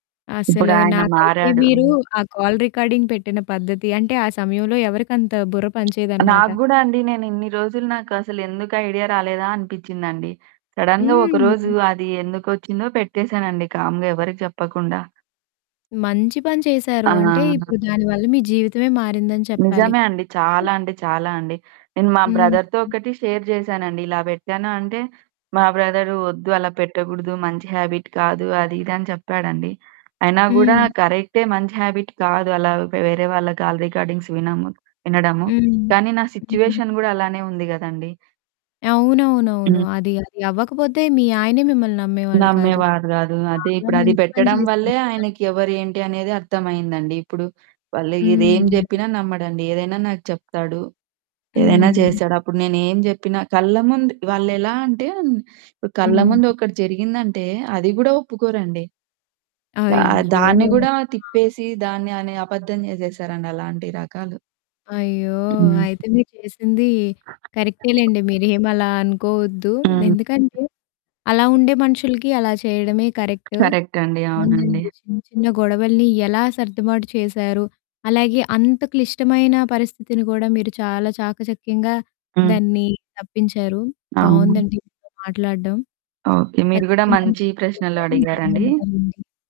అసలు ఇప్పుడాయన నాకైతే మారాడు. మీరు, ఆ కాల్ రికార్డింగ్ పెట్టిన పద్ధతి అంటే, ఆ సమయంలో ఎవరికంత బుర్ర పని చేయదన్నమాట. నాకు గూడా అండి. నేనిన్ని రోజులు, నాకసలెందుకు ఐడియా రాలేదా? అనిపించిందండి. సడెన్‌గా, ఒక రోజు హ్మ్. అది ఎందుకొచ్చిందో పెట్టేసానండి, కామ్‌గా ఎవరికీ చెప్పకుండా. మంచి పని చేశారు. ఆ! అంటే, ఇప్పుడు దానివల్ల మీ జీవితమే మారిందని చెప్పాలి. నిజమే అండి. చాలా అంటే, చాలా అండి. నేను మా హ్మ్. బ్రదర్‌తో ఒకటి షేర్ చేశానండి. ఇలా పెట్టాను అంటే, మా బ్రదరు, "వద్దు అలా పెట్టకూడదు, మంచి హాబిట్ కాదు అది ఇది" అని చెప్పాడండి. అయినా కూడా హ్మ్. కరెక్టే మంచి హాబిట్ కాదు, అలా వేరే వాళ్ళ కాల్ రికార్డింగ్స్ విన‌ము వినడము. హ్మ్. కానీ, నా హ్మ్. సిట్యుయేషన్ గూడా అలానే ఉంది గదండీ! అవునవునవును. హ్మ్. అది అదవ్వకపోతే మీ ఆయనే మిమ్మల్ని నమ్మేవాళ్ళు కాదు! నమ్మేవారు గాదు. అదే చాలా ఇప్పుడది మంచి పని పెట్టడం చేసారు వల్లే, నిజంగా. ఆయనకి ఎవరేంటి అనేది అర్థమయిందండి. ఇప్పుడు, వాళ్ళు ఇది ఏం హ్మ్. చెప్పినా నమ్మడండి, ఏదైనా నాకు చెప్తాడు. ఏదైనా హ్మ్. చేశాడు. అప్పుడు నేనేం చెప్పినా, కళ్ళ ముందు వాళ్ళెలా అంటే, కళ్ళ హ్మ్. ముందొకటి జరిగిందంటే, అది కూడా ఒప్పుకోరండి. ఆహ్, అయ్యో! దాన్ని ఆ! కూడా తిప్పేసి, దాన్ని అనే అబద్ధం చేసేసారండి అలాంటి రకాలు. అయ్యో! హ్మ్. అయితే, మీరు చేసింది కరెక్టేలెండి. మీరేమలా అనుకోవద్దు. హ్మ్. ఎందుకంటే, అలా ఉండే మనుషులకి అలా చేయడమే కరెక్టు. కరెక్ట్ అండి. అవునండి. చిన్న చిన్న గొడవల్ని ఎలా సర్దుబాటు చేశారు. అలాగే అంత క్లిష్టమైన పరిస్థితిని కూడా మీరు, చాలా చాకచక్యంగా హ్మ్. దాన్ని తప్పించారు. అవును. బావుందండి మీతో మాట్లాడడం. ఓకె. మీరు గూడా ఖచ్చితంగా మంచి మళ్ళి ప్రశ్నలు కలుద్దాము. అడిగారండి. ధన్యవాదాలండి.